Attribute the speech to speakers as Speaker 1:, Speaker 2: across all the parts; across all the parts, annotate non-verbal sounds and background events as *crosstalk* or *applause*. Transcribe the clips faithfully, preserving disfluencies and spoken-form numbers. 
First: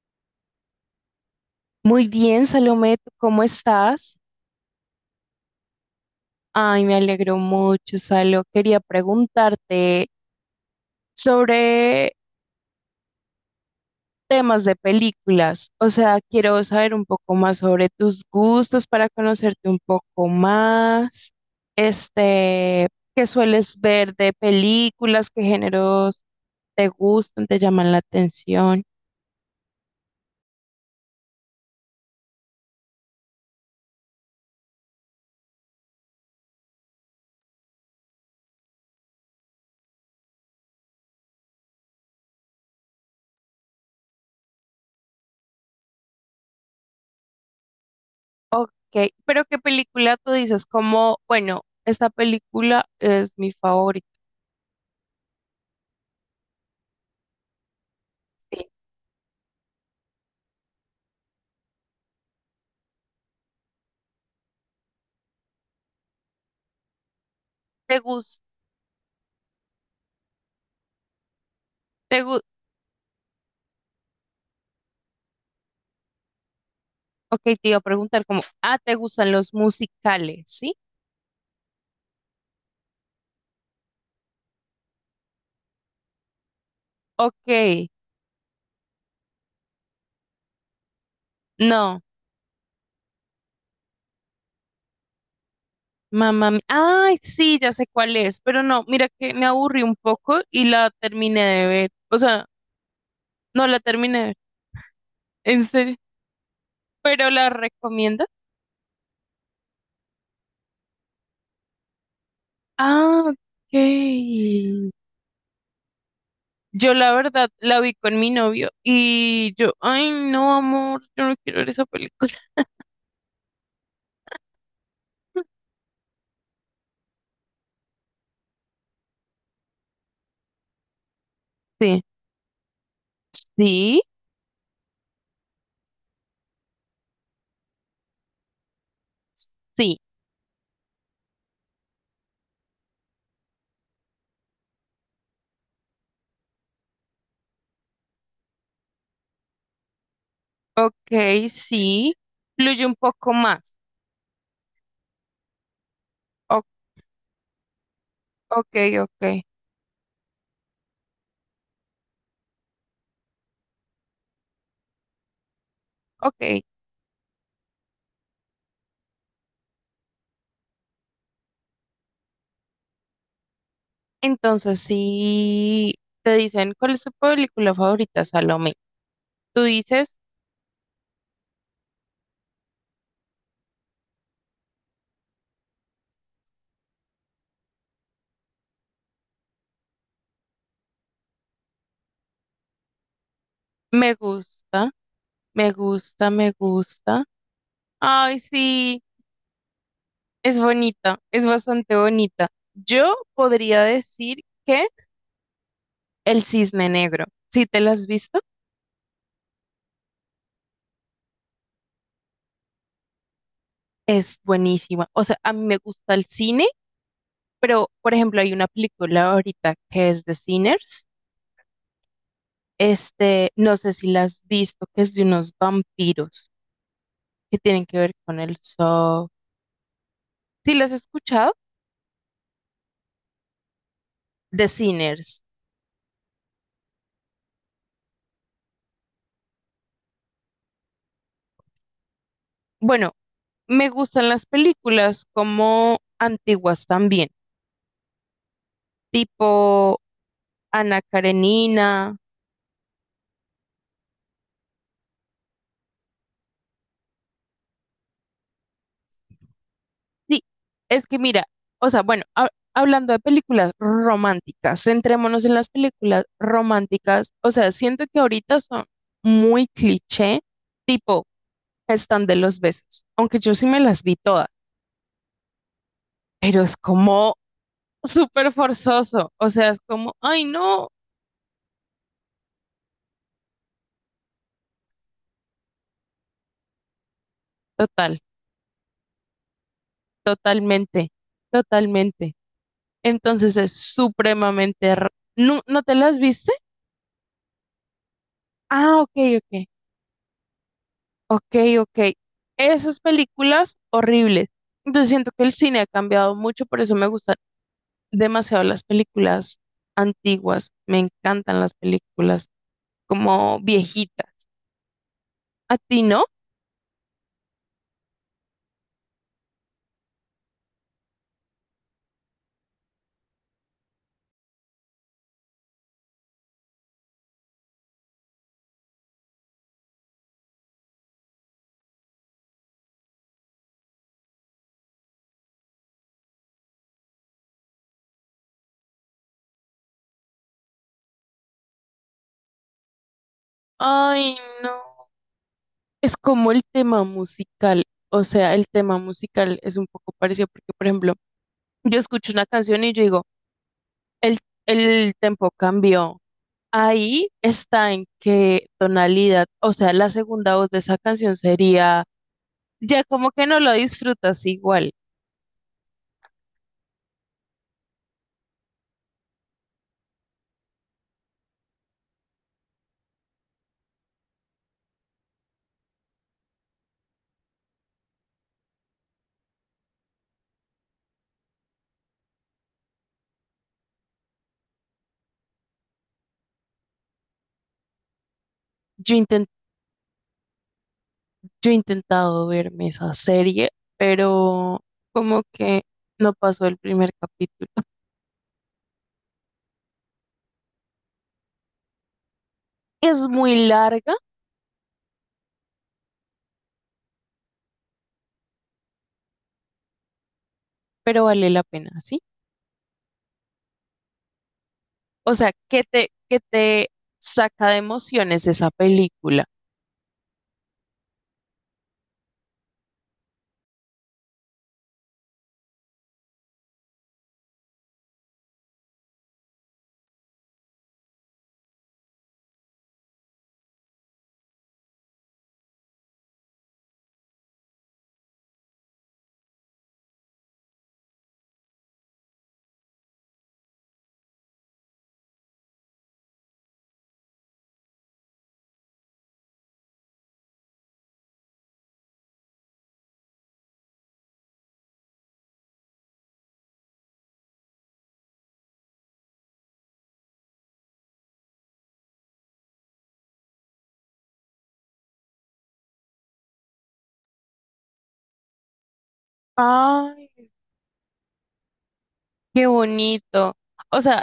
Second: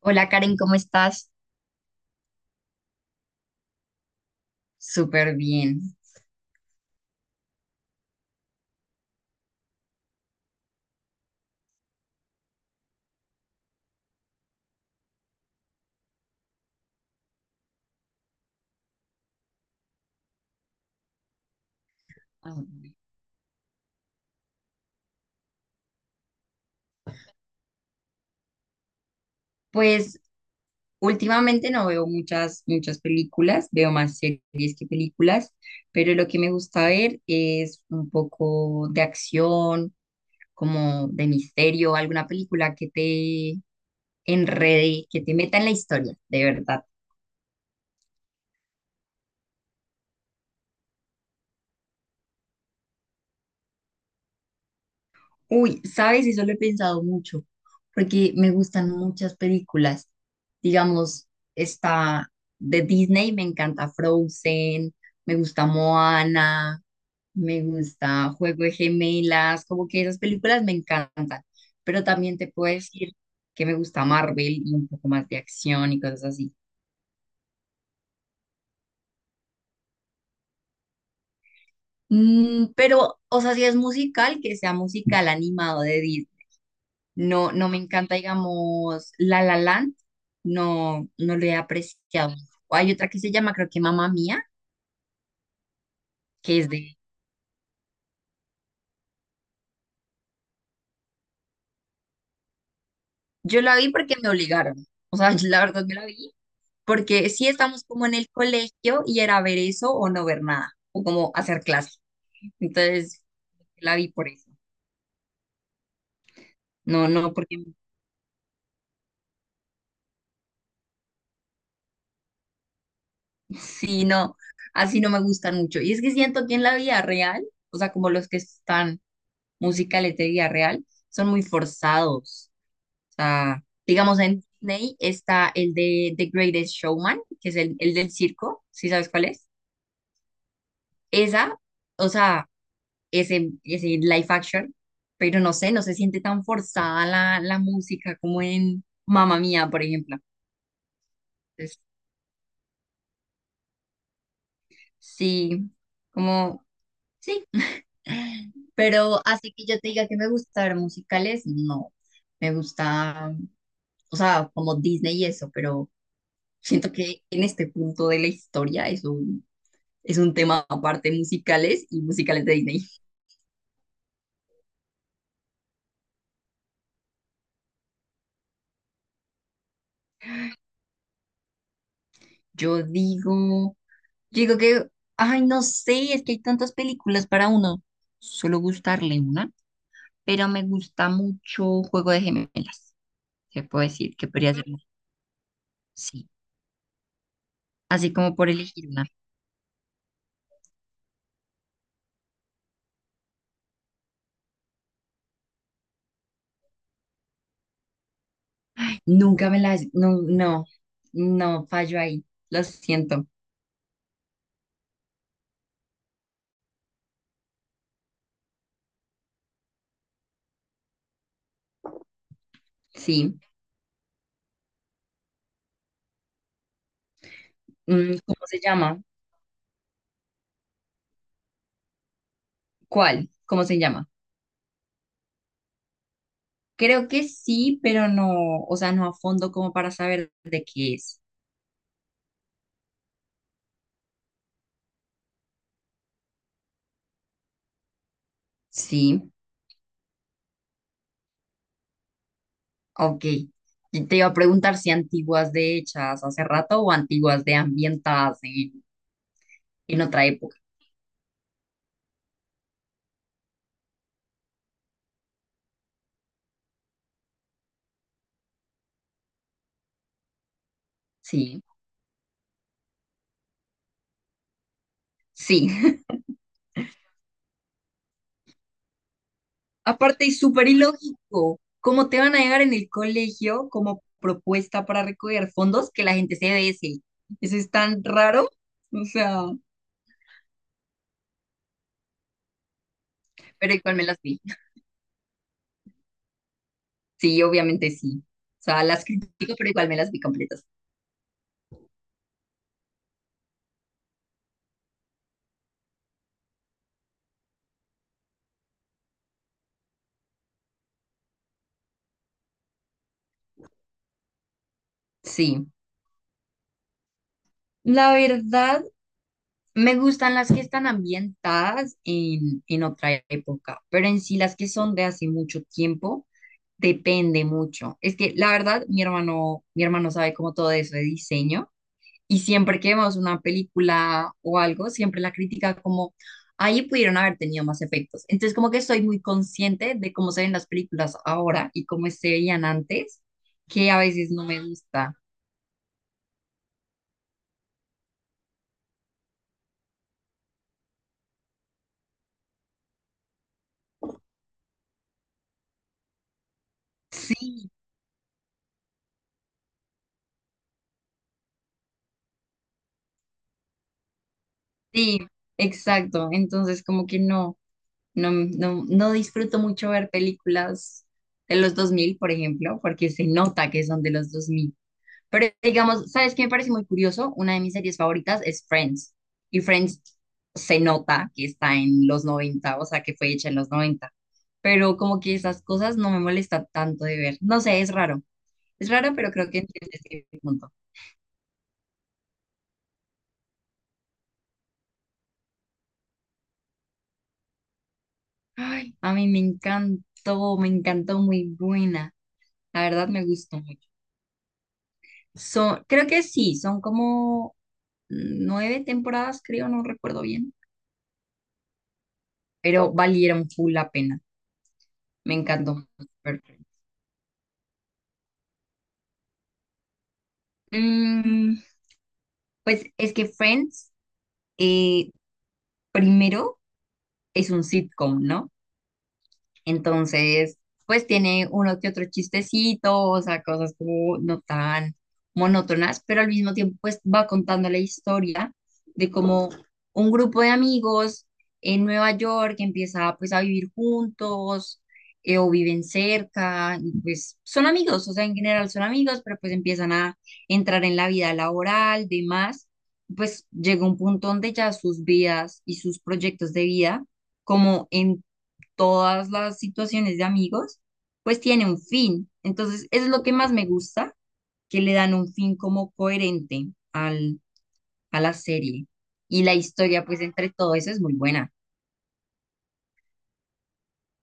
Speaker 1: Hola Karen, ¿cómo estás?
Speaker 2: Muy bien, Salomé, ¿tú ¿cómo estás?
Speaker 1: Súper bien.
Speaker 2: Ay, me alegro mucho, Salo. Quería preguntarte sobre temas de películas. O sea, quiero saber un poco más sobre tus gustos para conocerte un poco más.
Speaker 1: Ah,
Speaker 2: Este,
Speaker 1: bueno.
Speaker 2: ¿qué sueles ver de películas? ¿Qué géneros te gustan, te llaman la atención?
Speaker 1: Pues últimamente no veo muchas, muchas películas, veo más series que películas, pero lo que me gusta ver es un poco de acción, como de misterio, alguna película que te enrede, que te meta en la historia, de verdad.
Speaker 2: Ok, pero ¿qué película tú dices? Como, bueno, esta película es mi favorita.
Speaker 1: Uy, sabes, eso lo he pensado mucho, porque me gustan muchas películas. Digamos, está de Disney, me encanta Frozen, me gusta Moana, me
Speaker 2: ¿Te
Speaker 1: gusta
Speaker 2: gusta?
Speaker 1: Juego de Gemelas, como que esas películas me encantan. Pero también te puedo decir que me gusta Marvel y un poco más de acción y cosas así.
Speaker 2: Ok, te iba a preguntar como, ah, ¿te gustan los musicales? ¿Sí?
Speaker 1: Mm, pero, o sea, si es musical, que sea musical animado de Disney.
Speaker 2: Ok,
Speaker 1: No, no me encanta, digamos, La La Land, no, no lo he
Speaker 2: no,
Speaker 1: apreciado. O hay otra que se llama, creo que Mamá Mía,
Speaker 2: mamá,
Speaker 1: que
Speaker 2: mi-
Speaker 1: es de...
Speaker 2: ay, sí, ya sé cuál es, pero no, mira que me aburrí un poco y la terminé de ver, o sea,
Speaker 1: Yo
Speaker 2: no
Speaker 1: la
Speaker 2: la
Speaker 1: vi porque
Speaker 2: terminé de
Speaker 1: me
Speaker 2: ver,
Speaker 1: obligaron, o sea, *laughs* la
Speaker 2: en
Speaker 1: verdad me
Speaker 2: serio,
Speaker 1: la vi,
Speaker 2: *laughs*
Speaker 1: porque
Speaker 2: pero
Speaker 1: sí
Speaker 2: la
Speaker 1: estamos como en
Speaker 2: recomienda.
Speaker 1: el colegio y era ver eso o no ver nada, o como hacer clase. Entonces,
Speaker 2: Ah, ok.
Speaker 1: la vi por eso.
Speaker 2: Yo
Speaker 1: No,
Speaker 2: la
Speaker 1: no,
Speaker 2: verdad
Speaker 1: porque
Speaker 2: la vi con mi novio y yo, ay, no, amor, yo no quiero ver esa película.
Speaker 1: sí, no, así no me gustan
Speaker 2: *laughs*
Speaker 1: mucho. Y es que siento que en la vida real, o sea, como los que están musicales de vida real, son muy
Speaker 2: Sí,
Speaker 1: forzados sea,
Speaker 2: sí,
Speaker 1: digamos en Disney está el de The Greatest Showman, que es el, el del circo, ¿si sabes cuál es?
Speaker 2: sí,
Speaker 1: Esa, o sea, ese, ese live action, pero no sé, no se siente tan forzada la, la música como en Mamma Mía, por ejemplo.
Speaker 2: ok,
Speaker 1: Entonces,
Speaker 2: sí, fluye un poco más.
Speaker 1: sí,
Speaker 2: Ok.
Speaker 1: como, sí.
Speaker 2: Ok,
Speaker 1: Pero
Speaker 2: ok,
Speaker 1: así que yo te diga que me gusta ver musicales, no. Me gusta, o sea, como Disney y eso, pero
Speaker 2: ok.
Speaker 1: siento que en este punto de la historia eso es un tema aparte musicales y musicales de Disney.
Speaker 2: Entonces, si te dicen cuál es tu película favorita, Salomé, tú dices,
Speaker 1: Yo digo, yo digo que, ay, no sé, es que hay tantas películas para uno, solo gustarle una, pero me gusta mucho Juego de Gemelas. Se puede
Speaker 2: me
Speaker 1: decir que podría ser,
Speaker 2: gusta, me
Speaker 1: sí,
Speaker 2: gusta, me gusta.
Speaker 1: así como
Speaker 2: Ay,
Speaker 1: por elegir
Speaker 2: sí,
Speaker 1: una.
Speaker 2: es bonita, es bastante bonita. Yo podría decir que El Cisne Negro, si te la has visto,
Speaker 1: Nunca me las, no, no, no, fallo ahí, lo siento,
Speaker 2: es buenísima. O sea, a mí me gusta el cine, pero, por ejemplo, hay una película ahorita que es de Sinners.
Speaker 1: sí.
Speaker 2: Este, no sé si la has visto, que es de unos vampiros que tienen que ver
Speaker 1: Mm,
Speaker 2: con
Speaker 1: ¿cómo
Speaker 2: el
Speaker 1: se llama?
Speaker 2: soft. ¿Sí las has escuchado?
Speaker 1: ¿Cuál? ¿Cómo se llama?
Speaker 2: The Sinners.
Speaker 1: Creo que sí, pero no, o sea, no a fondo como para saber de qué es.
Speaker 2: Bueno, me gustan las películas como antiguas también,
Speaker 1: Sí.
Speaker 2: tipo Ana Karenina.
Speaker 1: Ok. Y te iba a preguntar si antiguas de hechas hace rato o antiguas de ambientadas en, en otra
Speaker 2: Sí,
Speaker 1: época.
Speaker 2: es que mira, o sea, bueno, ha- hablando de películas románticas, centrémonos en las películas románticas. O sea, siento que ahorita son muy cliché, tipo
Speaker 1: Sí,
Speaker 2: están de los besos, aunque yo sí me las vi todas,
Speaker 1: sí. *laughs*
Speaker 2: pero es como súper forzoso. O sea, es como,
Speaker 1: Aparte, es
Speaker 2: ay,
Speaker 1: súper
Speaker 2: no.
Speaker 1: ilógico. ¿Cómo te van a llegar en el colegio como propuesta para recoger fondos que la gente se dese? Eso es tan
Speaker 2: Total,
Speaker 1: raro. O sea,
Speaker 2: totalmente, totalmente. Entonces es
Speaker 1: pero igual me las vi.
Speaker 2: supremamente... r- ¿No, no te las viste?
Speaker 1: Sí, obviamente sí. O sea,
Speaker 2: Ah,
Speaker 1: las
Speaker 2: ok,
Speaker 1: critico,
Speaker 2: ok,
Speaker 1: pero igual me las vi completas.
Speaker 2: ok, ok. Esas películas horribles. Entonces siento que el cine ha cambiado mucho, por eso me gustan demasiado las películas antiguas. Me encantan las películas como viejitas.
Speaker 1: Sí.
Speaker 2: ¿A ti no?
Speaker 1: La verdad. Me gustan las que están ambientadas en, en otra época, pero en sí las que son de hace mucho tiempo, depende mucho. Es que la verdad, mi hermano, mi hermano sabe como todo eso de diseño y siempre que vemos una película o algo, siempre la critica como, ahí pudieron haber tenido más efectos. Entonces como que soy muy consciente de cómo se ven las películas ahora y cómo se veían antes, que a veces
Speaker 2: Ay,
Speaker 1: no me
Speaker 2: no.
Speaker 1: gusta.
Speaker 2: Es como el tema musical. O sea, el tema musical es un poco parecido porque, por ejemplo, yo escucho una canción y yo digo, El, el tempo cambió. Ahí
Speaker 1: Sí,
Speaker 2: está en qué tonalidad, o sea, la segunda voz de esa canción sería, ya como que no lo disfrutas igual.
Speaker 1: sí, exacto. Entonces como que no. No, no, no disfruto mucho ver películas de los dos mil por ejemplo, porque se nota que son de los dos mil. Pero digamos, ¿sabes qué me parece muy curioso? Una de mis series favoritas es Friends. Y Friends se nota que está en los noventa, o sea, que fue hecha en los noventa. Pero como que esas cosas no me molesta tanto de ver. No sé, es raro. Es raro,
Speaker 2: Yo,
Speaker 1: pero
Speaker 2: inten-
Speaker 1: creo que entiendes mi punto.
Speaker 2: yo he intentado verme esa serie, pero como que no pasó el primer capítulo. *laughs*
Speaker 1: Ay, a mí me encantó, me encantó, muy buena. La verdad me
Speaker 2: Es
Speaker 1: gustó
Speaker 2: muy
Speaker 1: mucho.
Speaker 2: larga,
Speaker 1: Son, creo que sí, son como nueve temporadas, creo, no recuerdo bien,
Speaker 2: pero vale la pena, ¿sí?
Speaker 1: pero valieron full la pena.
Speaker 2: O
Speaker 1: Me
Speaker 2: sea, que
Speaker 1: encantó.
Speaker 2: te, que
Speaker 1: Perfecto.
Speaker 2: te saca de emociones esa película.
Speaker 1: Mm, pues es que Friends, eh, primero, es un sitcom, ¿no? Entonces, pues tiene uno que otro chistecito, o sea, cosas como no tan monótonas, pero al mismo tiempo pues va contando la historia de cómo un grupo de amigos en Nueva York empieza pues a vivir juntos, eh, o viven cerca y pues son amigos, o sea, en general son amigos, pero pues empiezan a entrar en la vida laboral, demás, pues llega un punto donde ya sus vidas y sus proyectos de vida, como en todas las situaciones de amigos, pues tiene un fin. Entonces, eso es lo que más me gusta, que le dan un fin como coherente al, a la serie. Y la historia,
Speaker 2: Ah,
Speaker 1: pues entre todo eso es muy buena.
Speaker 2: qué bonito. O sea,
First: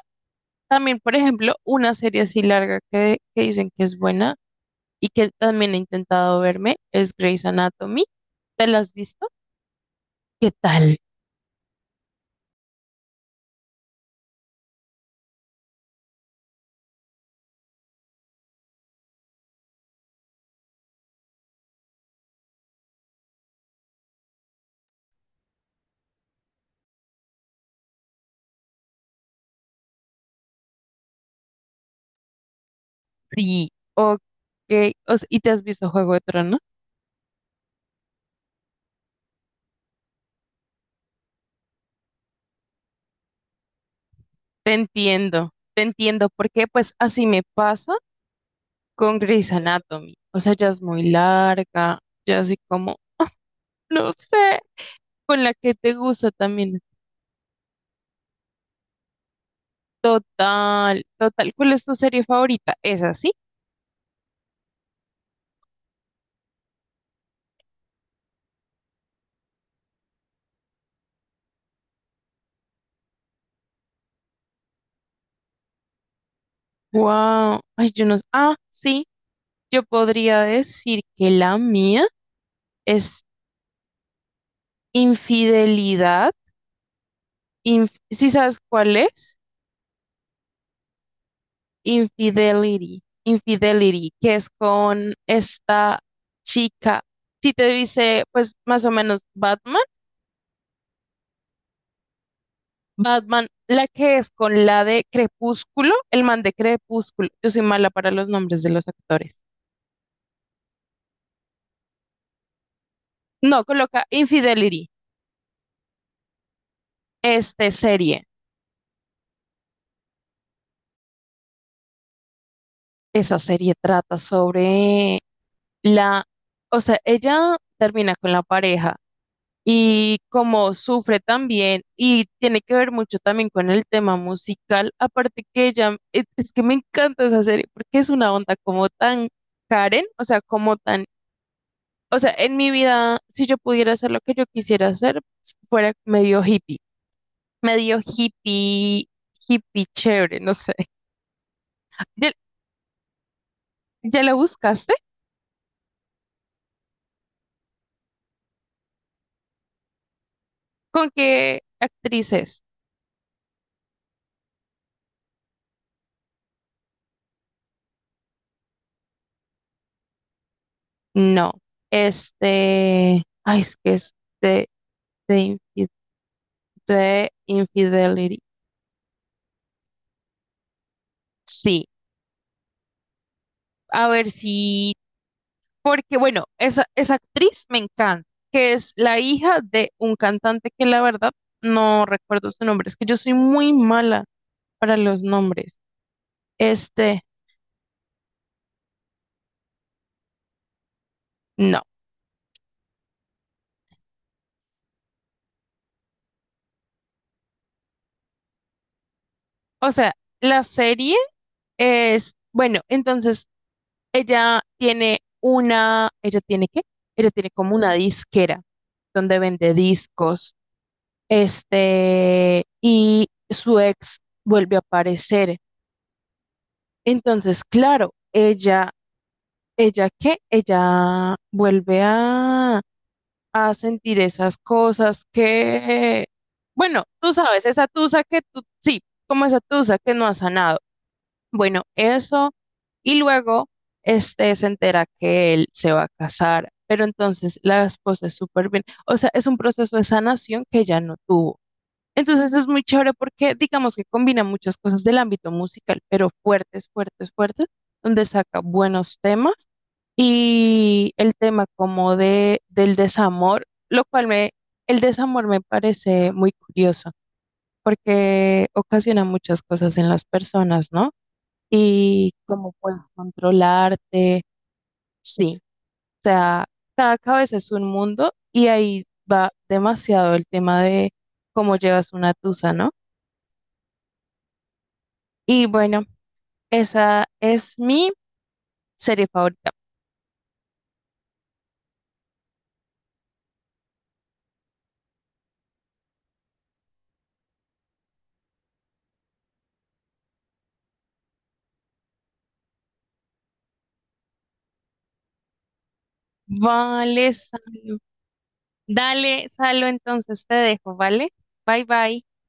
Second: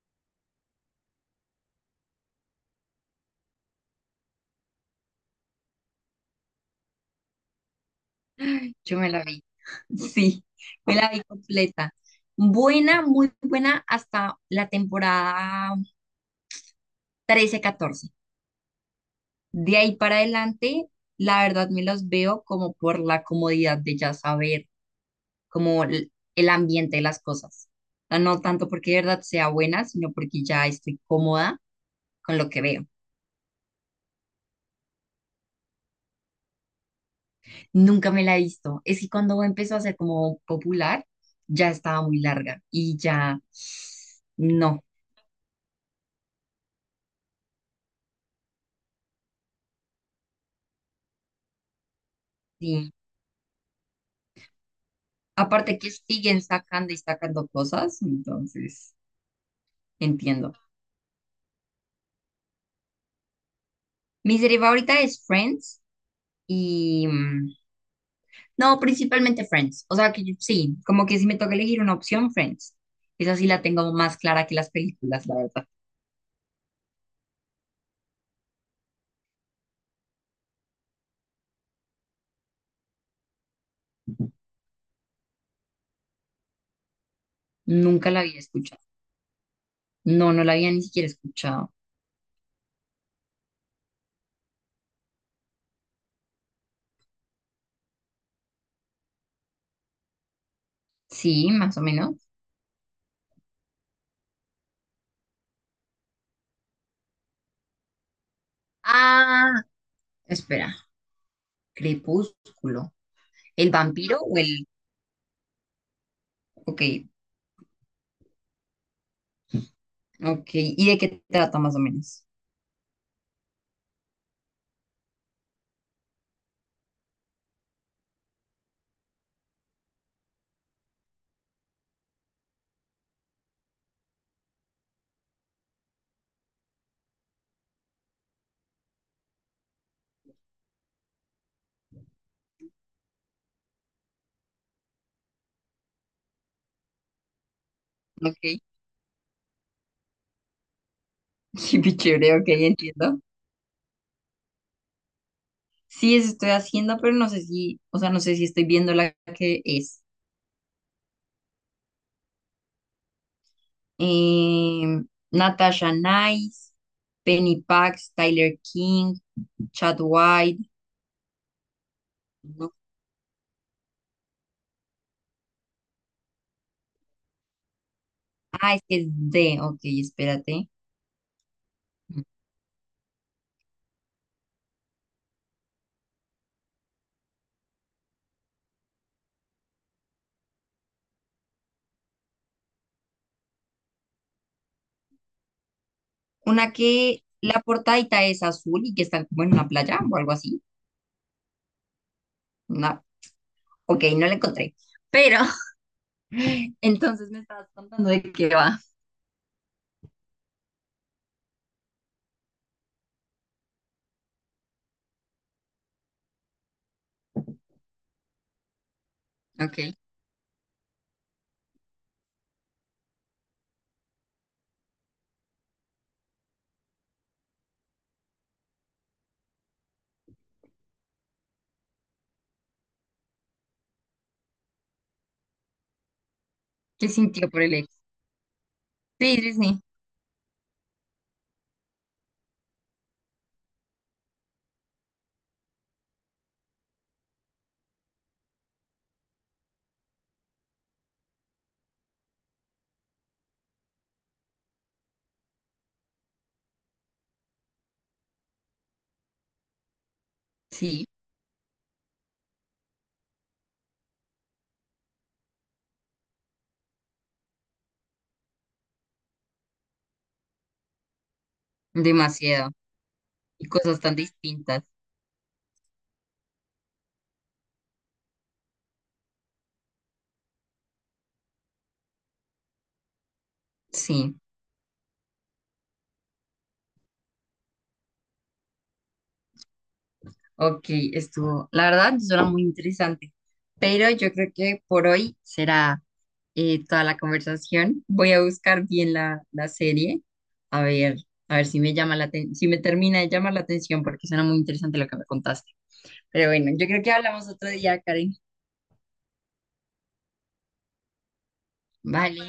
Speaker 2: también, por ejemplo, una serie así larga que, que dicen que es buena y que también he intentado verme es Grey's Anatomy. ¿Te la has
Speaker 1: Yo me la
Speaker 2: visto?
Speaker 1: vi, *laughs* sí,
Speaker 2: ¿Qué
Speaker 1: me
Speaker 2: tal?
Speaker 1: la vi completa. Buena, muy buena hasta la temporada trece, catorce. De ahí para adelante, la verdad me los veo como por la comodidad de ya saber como el el ambiente de las cosas. O sea, no tanto porque de verdad sea buena, sino porque ya estoy cómoda con lo que veo.
Speaker 2: Sí. Ok. O sea, ¿y te has visto Juego de Tronos?
Speaker 1: Nunca me la he visto. Es que cuando empezó a ser como popular, ya estaba muy larga y ya
Speaker 2: Te
Speaker 1: no.
Speaker 2: entiendo, te entiendo, porque pues así me pasa con Grey's Anatomy. O sea, ya es muy larga, ya así
Speaker 1: Sí.
Speaker 2: como, no sé, con la que
Speaker 1: Aparte que
Speaker 2: te gusta
Speaker 1: siguen
Speaker 2: también.
Speaker 1: sacando y sacando cosas, entonces entiendo.
Speaker 2: Total, total. ¿Cuál es tu serie favorita? ¿Esa sí?
Speaker 1: Mi serie favorita es Friends y... mm, no, principalmente Friends. O sea que yo- sí, como que si me toca elegir una opción, Friends. Esa sí la tengo más clara que las películas, la verdad.
Speaker 2: Wow. Ay, yo no. s- Ah, sí. Yo podría decir que la mía es Infidelidad. Inf-
Speaker 1: Nunca la
Speaker 2: ¿Sí
Speaker 1: había
Speaker 2: sabes
Speaker 1: escuchado.
Speaker 2: cuál es?
Speaker 1: No, no la había ni siquiera escuchado.
Speaker 2: Infidelity. Infidelity, que es con esta chica. Si te dice, pues más o menos Batman.
Speaker 1: Sí, más o menos.
Speaker 2: Batman, la que es con la de Crepúsculo, el man de Crepúsculo. Yo soy mala para los nombres de los actores.
Speaker 1: Ah, espera. Crepúsculo.
Speaker 2: No,
Speaker 1: ¿El
Speaker 2: coloca
Speaker 1: vampiro o el...?
Speaker 2: Infidelity,
Speaker 1: Ok,
Speaker 2: este serie.
Speaker 1: ok. ¿Y de qué trata más o menos?
Speaker 2: Esa serie trata sobre la, o sea, ella termina con la pareja y como sufre también y tiene que ver mucho también con el tema musical, aparte que ella, e- es que me encanta esa serie porque es una onda como tan Karen, o sea, como tan. O sea, en mi vida, si yo pudiera hacer lo que yo quisiera hacer, fuera medio hippie, medio
Speaker 1: Ok. *laughs*
Speaker 2: hippie, hippie chévere, no sé. *laughs*
Speaker 1: Qué
Speaker 2: ¿Ya,
Speaker 1: chévere, ok, entiendo.
Speaker 2: ya lo buscaste?
Speaker 1: Sí, eso estoy haciendo, pero no sé si, o sea, no sé si estoy viendo la que es.
Speaker 2: ¿Con qué actrices?
Speaker 1: Em, Natasha Nice, Penny Pax, Tyler King, Chad White.
Speaker 2: No.
Speaker 1: No,
Speaker 2: Este, ay, es que es de, de, infi- de Infidelity.
Speaker 1: ah, es que es de, ok, espérate.
Speaker 2: Sí,
Speaker 1: Mm.
Speaker 2: a ver si, porque bueno, esa, esa actriz me encanta, que es la hija de un cantante que la verdad no recuerdo su nombre, es que yo soy muy mala para los nombres.
Speaker 1: Una que
Speaker 2: Este,
Speaker 1: la portadita es azul y que están como en una playa o algo así.
Speaker 2: no.
Speaker 1: No, ok, no la encontré. Pero, *laughs* entonces, ¿contando de qué va?
Speaker 2: O sea, la serie es, bueno, entonces ella tiene una, ella tiene qué? Ella tiene como una disquera donde vende
Speaker 1: Ok,
Speaker 2: discos. Este, y su ex vuelve a aparecer. Entonces, claro, ella, ella qué? Ella vuelve a a sentir esas cosas que, bueno,
Speaker 1: ¿qué
Speaker 2: tú
Speaker 1: sintió por
Speaker 2: sabes,
Speaker 1: el
Speaker 2: esa
Speaker 1: ex?
Speaker 2: tusa que tú, sí,
Speaker 1: Sí,
Speaker 2: como
Speaker 1: sí,
Speaker 2: esa
Speaker 1: sí.
Speaker 2: tusa que no ha sanado. Bueno, eso, y luego este se entera que él se va a casar, pero entonces la esposa es súper bien, o sea, es un proceso de sanación que ya no tuvo. Entonces es muy chévere porque digamos que combina muchas cosas del ámbito musical, pero fuertes, fuertes, fuertes, donde saca buenos temas
Speaker 1: Sí,
Speaker 2: y el tema como de, del desamor, lo cual me, el desamor me parece muy curioso porque ocasiona muchas cosas en las personas, ¿no? Y cómo
Speaker 1: demasiado.
Speaker 2: puedes
Speaker 1: Y cosas tan
Speaker 2: controlarte,
Speaker 1: distintas.
Speaker 2: sí. O sea, cada cabeza es un mundo y ahí va demasiado el tema de cómo llevas una tusa, ¿no?
Speaker 1: Sí,
Speaker 2: Y bueno, esa es mi serie favorita.
Speaker 1: ok, estuvo. La verdad, suena muy interesante. Pero yo creo que por hoy será. Eh, toda la conversación. Voy a buscar bien la, la serie, a ver, a ver si me llama la aten- si me termina de llamar la atención, porque suena muy interesante lo que me contaste. Pero bueno, yo creo que
Speaker 2: Vale,
Speaker 1: hablamos otro
Speaker 2: Salo.
Speaker 1: día, Karen.
Speaker 2: Dale, Salo, entonces te dejo, ¿vale? Bye, bye.
Speaker 1: Vale,